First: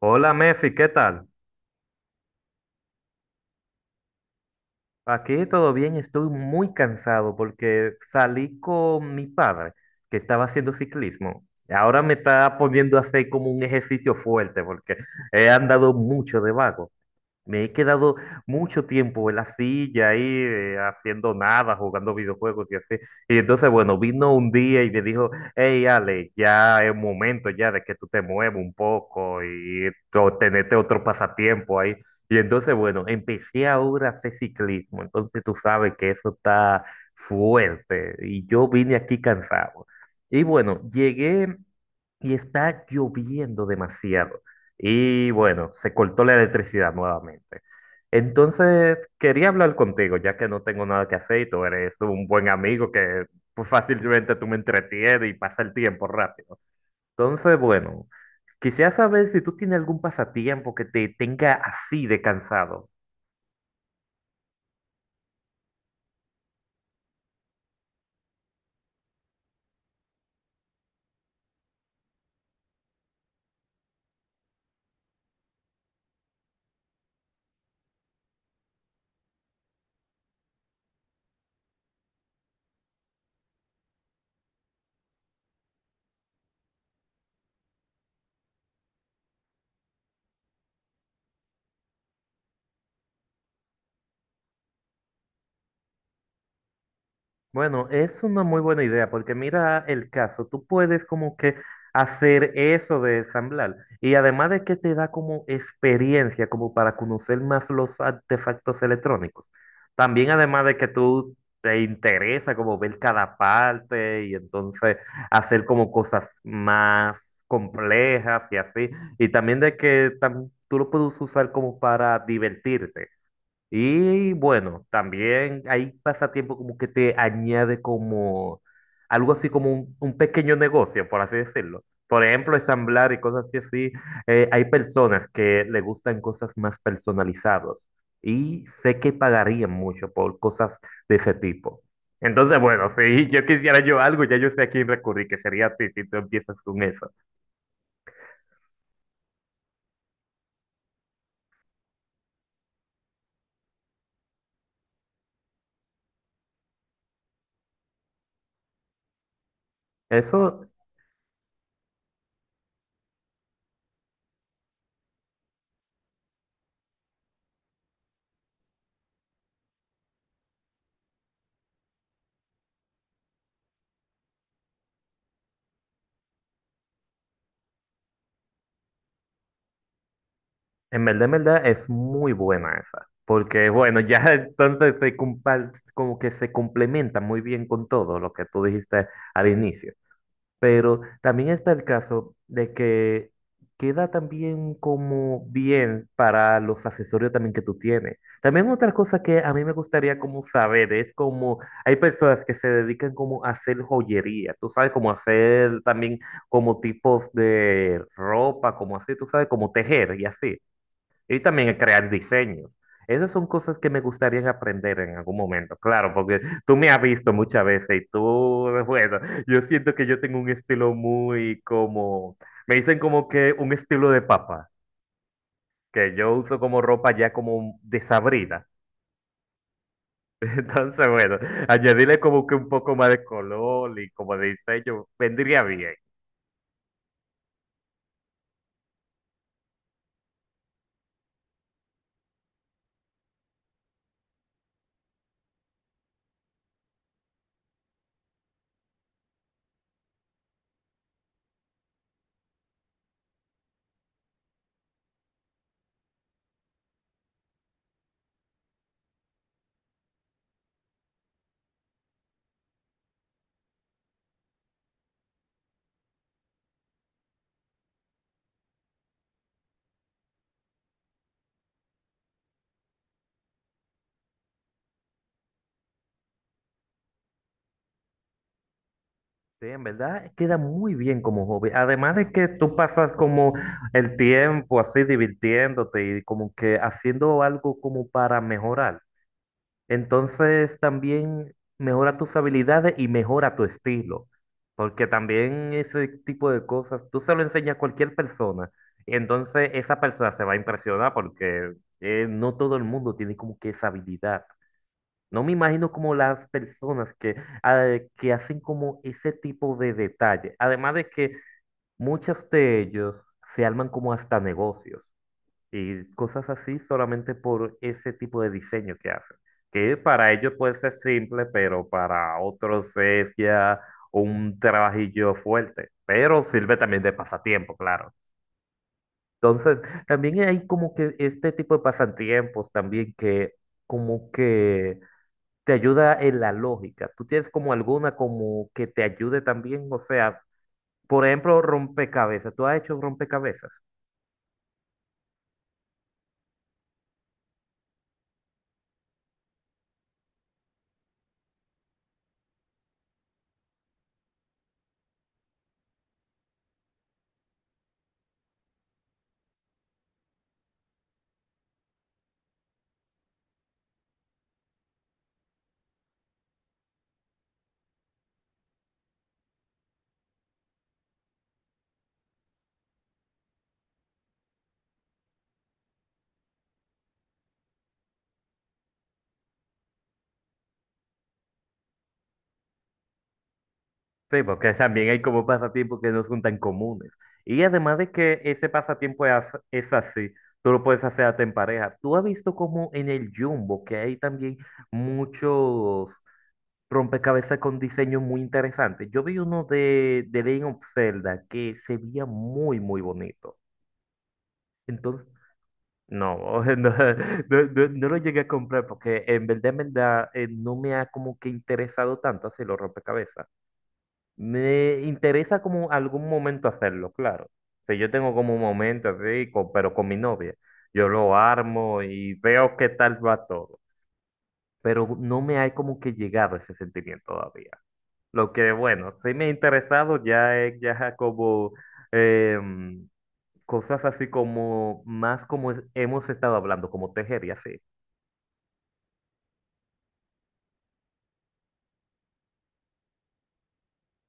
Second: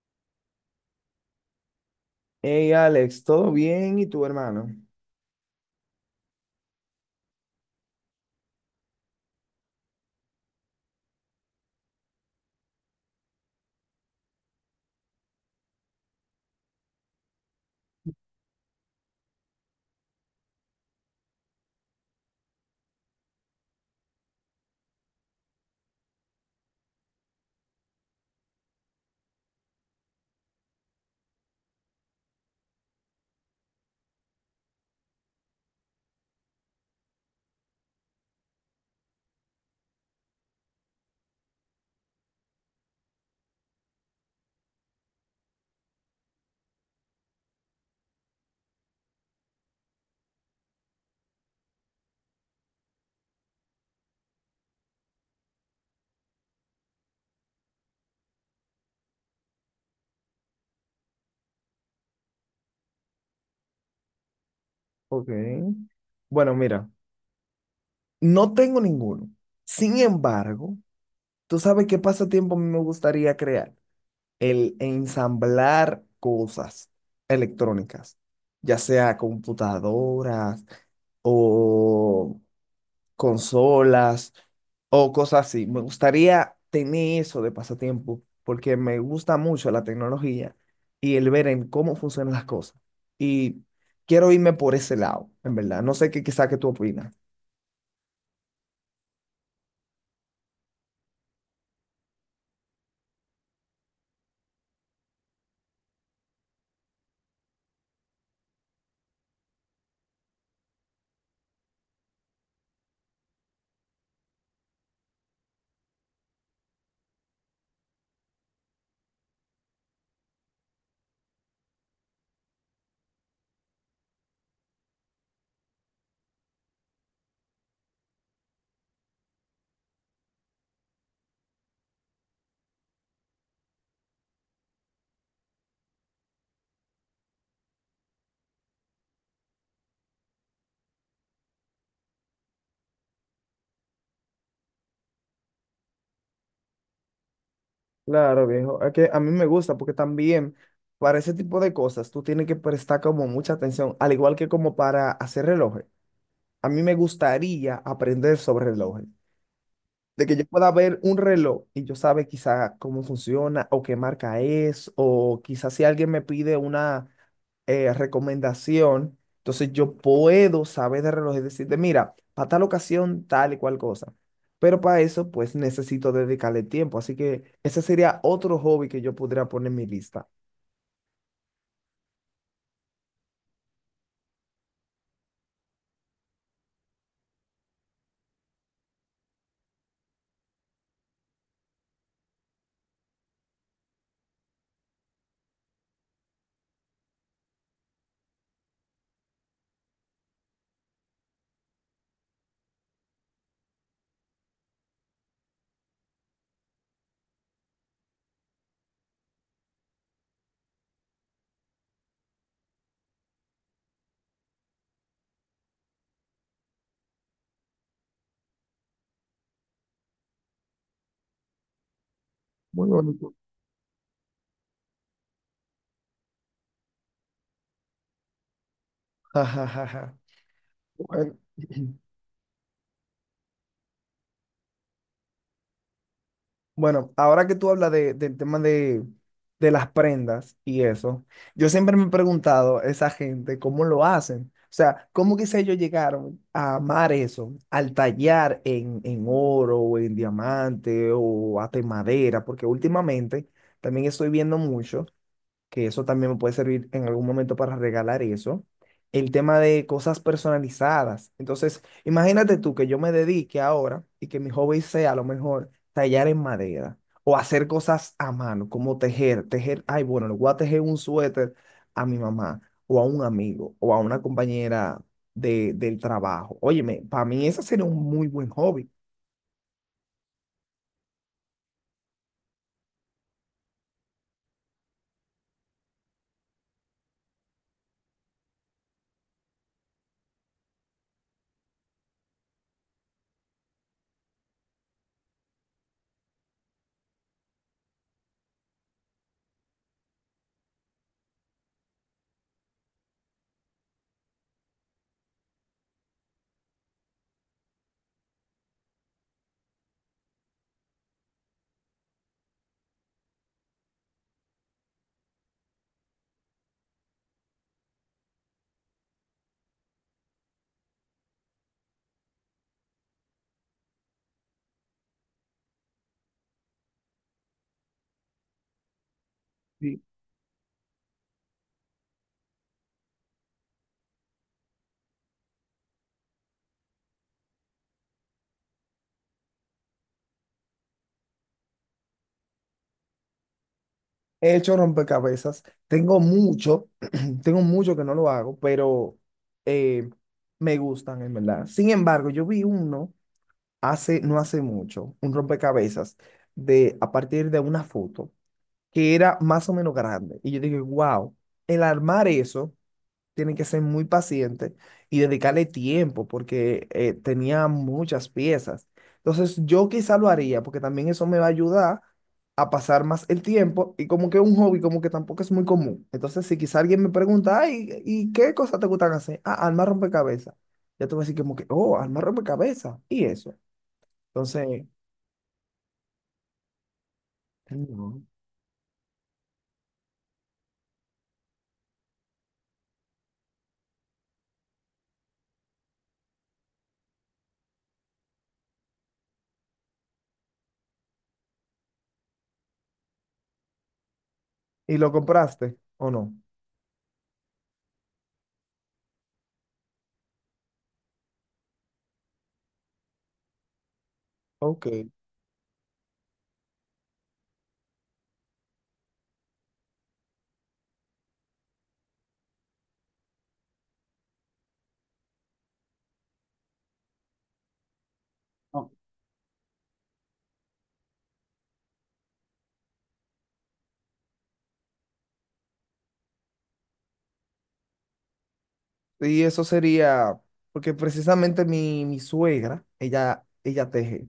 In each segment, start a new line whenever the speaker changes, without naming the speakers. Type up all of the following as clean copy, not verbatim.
Hola Mefi, ¿qué tal?
Hey Alex, ¿todo bien? ¿Y tu hermano?
Aquí todo bien, estoy muy cansado porque salí con mi padre que estaba haciendo ciclismo. Ahora me está poniendo a hacer como un ejercicio fuerte porque he andado mucho de vago. Me he quedado mucho tiempo en la silla ahí haciendo nada, jugando videojuegos y así. Y entonces, bueno, vino un día y me dijo, hey Ale, ya es momento ya de que tú te muevas un poco y tenete otro pasatiempo ahí. Y entonces, bueno, empecé ahora a hacer ciclismo. Entonces tú sabes que eso está fuerte y yo vine aquí cansado. Y bueno, llegué y está lloviendo demasiado. Y bueno, se cortó la electricidad nuevamente. Entonces, quería hablar contigo, ya que no tengo nada que hacer y tú eres un buen amigo que pues, fácilmente tú me entretienes y pasa el tiempo rápido. Entonces, bueno, quisiera saber si tú tienes algún pasatiempo que te tenga así de cansado.
Ok. Bueno, mira, no tengo ninguno. Sin embargo, tú sabes qué pasatiempo a mí me gustaría crear. El ensamblar cosas electrónicas, ya sea computadoras o consolas o cosas así. Me gustaría tener eso de pasatiempo porque me gusta mucho la tecnología y el ver en cómo funcionan las cosas. Y quiero irme por ese lado, en verdad. No sé qué quizá que tú opinas.
Bueno, es una muy buena idea porque mira el caso, tú puedes como que hacer eso de ensamblar y además de que te da como experiencia como para conocer más los artefactos electrónicos, también además de que tú te interesa como ver cada parte y entonces hacer como cosas más complejas y así, y también de que tú lo puedes usar como para divertirte. Y bueno, también hay pasatiempo como que te añade como algo así como un pequeño negocio, por así decirlo. Por ejemplo, ensamblar y cosas así, así. Hay personas que le gustan cosas más personalizadas y sé que pagarían mucho por cosas de ese tipo. Entonces, bueno, si yo quisiera yo algo, ya yo sé a quién recurrir, que sería a ti si tú empiezas con eso.
Claro, viejo. Es que a mí me gusta porque también para ese tipo de cosas tú tienes que prestar como mucha atención, al igual que como para hacer relojes. A mí me gustaría aprender sobre relojes. De que yo
Eso.
pueda ver un reloj y yo sabe quizá cómo funciona o qué marca es, o quizás si alguien me pide una recomendación, entonces yo puedo saber de reloj y decirte, mira, para tal ocasión, tal y cual cosa. Pero para eso, pues necesito dedicarle tiempo. Así que ese sería otro hobby que yo podría poner en mi lista.
En verdad es muy buena esa, porque bueno, ya entonces como que se complementa muy bien con todo lo que tú dijiste al inicio. Pero también está el caso de que queda también como bien para los accesorios también que tú tienes. También otra cosa que a mí me gustaría como saber es como hay personas que se dedican como a hacer joyería, tú sabes, como hacer también como tipos de ropa, como así, tú sabes, como tejer y así. Y también el crear diseños. Esas son cosas que me gustaría aprender en algún momento, claro, porque tú me has visto muchas veces y tú, bueno, yo siento que yo tengo un estilo muy como, me
Muy
dicen como
bonito.
que un estilo de papa, que yo uso como ropa ya como desabrida. Entonces,
Bueno,
bueno, añadirle como que un poco más de color y como de diseño vendría bien.
bueno, ahora que tú hablas de, del tema de las prendas y eso, yo siempre me he preguntado esa gente cómo lo hacen. O sea, ¿cómo quizá ellos llegaron a amar eso, al tallar en oro o en diamante o hasta en madera? Porque últimamente también estoy viendo mucho que eso también me puede servir en algún momento para regalar eso. El tema de cosas personalizadas. Entonces, imagínate tú que yo me dedique ahora y que mi hobby sea a lo mejor tallar en madera o hacer cosas a mano, como tejer, ay, bueno, le voy a tejer un suéter a mi mamá o a un amigo o a una compañera de, del trabajo. Óyeme, para mí ese sería un muy buen hobby.
Sí, en verdad queda muy bien como hobby. Además de que tú pasas como el tiempo así divirtiéndote y como que haciendo algo como para mejorar. Entonces también mejora tus habilidades y mejora tu estilo. Porque también ese tipo de cosas, tú se lo enseñas a cualquier persona. Y entonces esa persona se va a impresionar porque no todo el mundo tiene como que esa habilidad. No me imagino como las personas que, ah, que hacen como ese tipo de detalle. Además de que muchos de ellos se arman como hasta negocios y cosas así solamente por ese tipo de diseño que hacen. Que para ellos puede ser simple, pero para otros es ya un trabajillo fuerte. Pero sirve también de pasatiempo, claro. Entonces,
Sí.
también hay como que este tipo de pasatiempos también que como que te ayuda en la lógica. ¿Tú tienes como alguna como que te ayude también? O sea, por ejemplo, rompecabezas. ¿Tú has hecho rompecabezas?
He hecho rompecabezas, tengo mucho. Tengo mucho que no lo hago, pero eh, me gustan, en verdad. Sin embargo, yo vi uno hace, no hace mucho, un rompecabezas de, a partir de una foto que era más o menos grande. Y yo dije, wow, el armar eso tienen que ser muy pacientes y dedicarle tiempo porque tenía muchas piezas. Entonces yo quizá lo haría porque también eso me va a ayudar a pasar más el tiempo y como que un hobby como que tampoco es muy común. Entonces si quizá alguien me pregunta, ay, ¿y qué cosas te gustan hacer? Ah, armar rompecabezas. Ya te voy a decir como que, oh, armar rompecabezas. Y eso.
Sí, porque
Entonces,
también hay como pasatiempos que no son tan comunes. Y además de
no.
que ese pasatiempo es, es así, tú lo puedes hacer hasta en pareja. ¿Tú has visto como en el Jumbo que hay también muchos rompecabezas con diseños muy interesantes? Yo vi uno de Legend of Zelda que se veía muy, muy bonito.
¿Y lo
Entonces,
compraste o no?
no, no, no, no lo llegué a comprar porque en verdad, no me ha como que interesado tanto hacer los rompecabezas.
Ok.
Me interesa como algún momento hacerlo, claro. O sea, yo tengo como un momento así, pero con mi novia. Yo lo armo y veo qué tal va todo. Pero no me ha como que llegado ese sentimiento todavía. Lo que, bueno, sí me ha interesado ya es ya como... em, cosas así como más como hemos estado hablando, como tejer y así.
Y eso sería, porque precisamente mi suegra, ella teje.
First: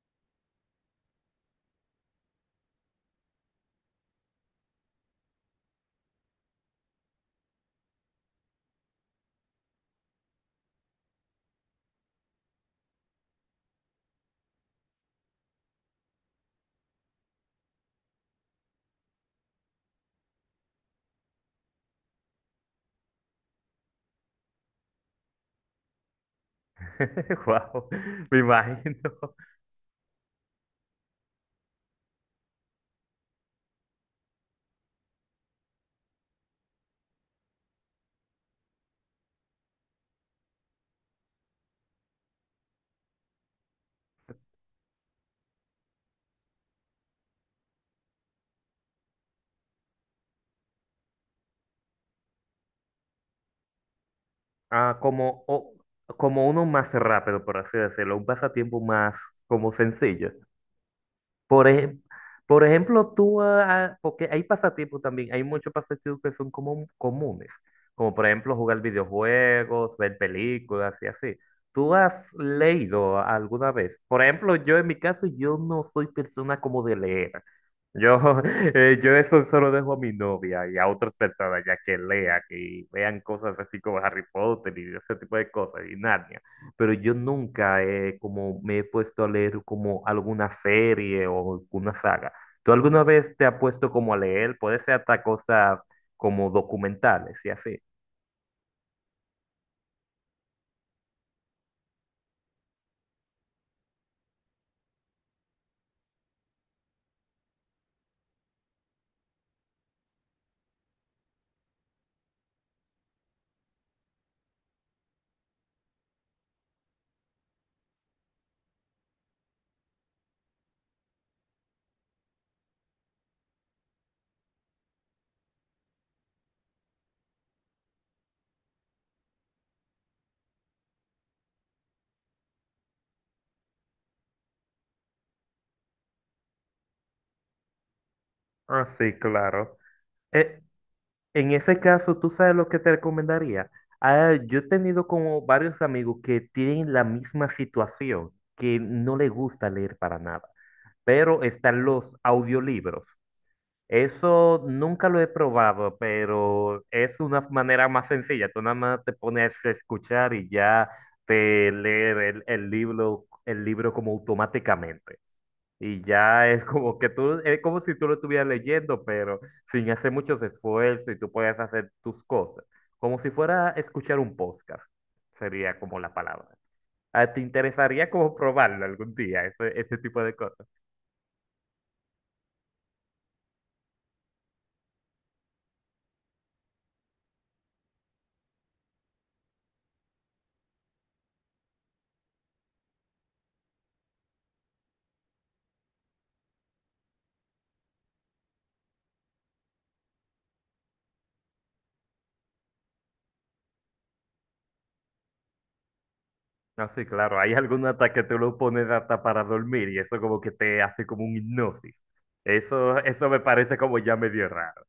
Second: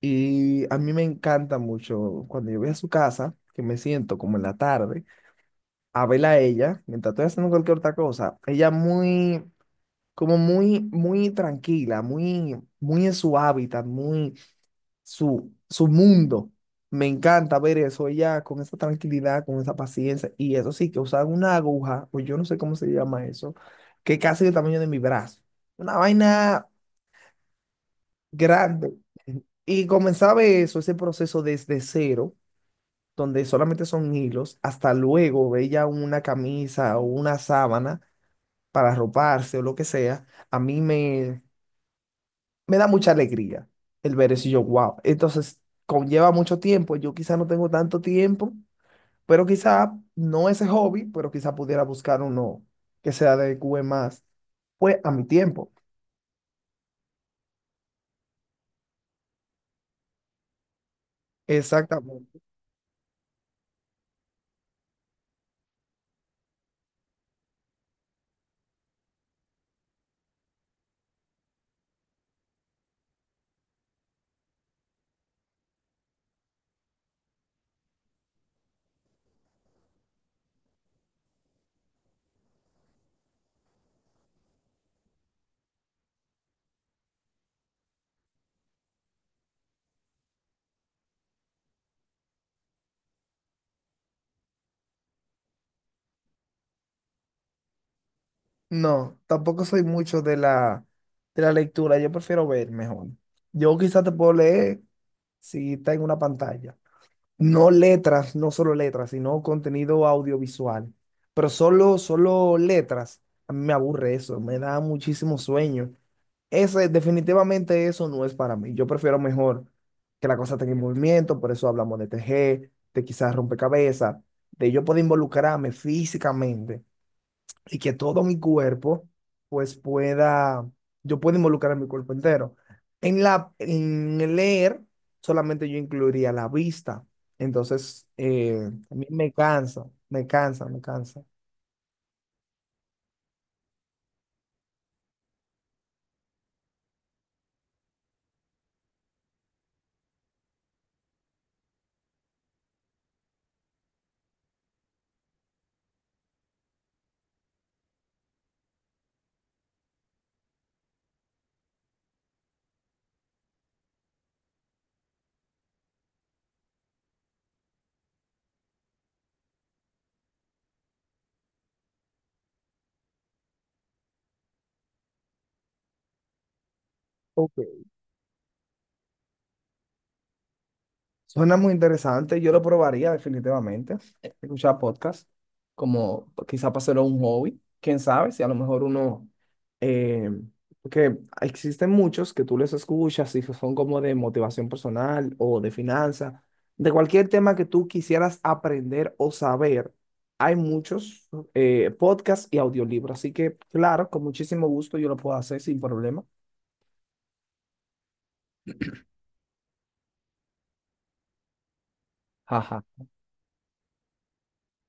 Y a mí me encanta mucho cuando yo voy a su casa, que me siento como en la tarde, a verla a ella, mientras estoy haciendo cualquier otra cosa. Ella muy, como muy, muy tranquila, muy, muy en su hábitat, muy su, su mundo. Me encanta ver eso ella con esa tranquilidad, con esa paciencia. Y eso sí, que usaban una aguja, o yo no sé cómo se llama eso, que casi del tamaño de mi brazo. Una vaina
Wow, me imagino.
grande. Y comenzaba eso, ese proceso desde cero, donde solamente son hilos, hasta luego ella una camisa o una sábana para arroparse o lo que sea. A mí me, me da mucha alegría el ver eso y yo, wow. Entonces, conlleva mucho tiempo. Yo quizá no tengo tanto tiempo, pero quizá no ese hobby, pero quizá pudiera buscar uno que se adecue más, pues,
Ah,
a mi
como,
tiempo.
como uno más rápido, por así decirlo, un pasatiempo más como sencillo. Por, ej-
Exactamente.
por ejemplo, tú, ah, ah, porque hay pasatiempos también, hay muchos pasatiempos que son como comunes, como por ejemplo jugar videojuegos, ver películas y así. ¿Tú has leído alguna vez? Por ejemplo, yo en mi caso, yo no soy persona como de leer. Yo, yo eso solo dejo a mi novia y a otras personas ya que lean y vean cosas así como Harry Potter y ese tipo de cosas y Narnia, pero yo nunca como me he puesto a leer como alguna serie o alguna saga. ¿Tú alguna vez te has puesto como a leer? Puede ser hasta cosas como documentales y así.
No, tampoco soy mucho de la lectura. Yo prefiero ver mejor. Yo quizá te puedo leer si está en una pantalla. No letras, no solo letras, sino contenido audiovisual. Pero solo, solo letras, a mí me aburre eso, me da muchísimo sueño. Ese, definitivamente eso no es para mí. Yo prefiero mejor que la cosa tenga movimiento, por eso hablamos de tejer, de quizás rompecabezas, de yo poder involucrarme físicamente y que todo mi cuerpo, pues pueda, yo pueda involucrar mi cuerpo entero. En la, en leer, solamente yo incluiría la vista. Entonces,
Ah,
a mí
sí,
me
claro.
cansa, me
Eh,
cansa, me cansa.
en ese caso, ¿tú sabes lo que te recomendaría? Ah, yo he tenido como varios amigos que tienen la misma situación, que no les gusta leer para nada, pero están los audiolibros. Eso nunca lo he probado, pero es una manera más sencilla. Tú nada más te pones a escuchar y ya te leer el libro, el libro como automáticamente. Y ya es como que tú, es como si tú lo estuvieras leyendo, pero sin hacer muchos esfuerzos y tú puedes hacer tus cosas. Como si fuera escuchar un podcast, sería como la palabra. Ah, ¿te
Ok.
interesaría como probarlo algún día, este tipo de cosas?
Suena muy interesante, yo lo probaría definitivamente. Escuchar podcast, como quizá para hacerlo un hobby, quién sabe si a lo mejor uno, eh, porque existen muchos que tú les escuchas y que son como de motivación personal o de finanzas, de cualquier tema que tú quisieras aprender o saber, hay muchos podcasts y audiolibros, así que claro, con muchísimo gusto yo lo puedo hacer sin problema.
No, sí, claro. Hay algún ataque que te lo pones hasta para dormir y eso como que te hace como un hipnosis.
Jaja,
Eso me parece como ya medio raro.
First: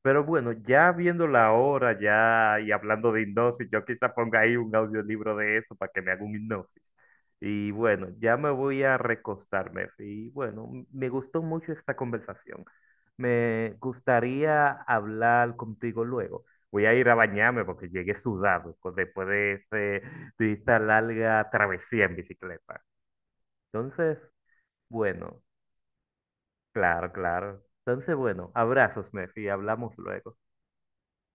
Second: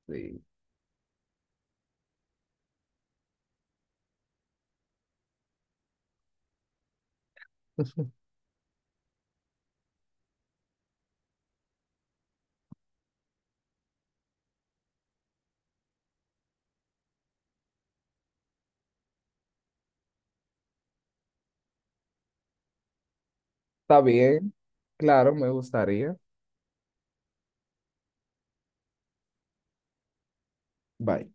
Pero
sí.
bueno, ya viendo la hora ya y hablando de hipnosis, yo quizá ponga ahí un audiolibro de eso para que me haga un hipnosis. Y bueno, ya me voy a recostarme. Y bueno, me gustó mucho esta conversación. Me gustaría hablar contigo luego. Voy a ir a bañarme porque llegué sudado pues, de esta larga travesía en bicicleta.
Está
Entonces,
bien, claro,
bueno,
me gustaría.
claro, claro. Entonces, bueno, abrazos, Mefi. Hablamos luego.
Bye.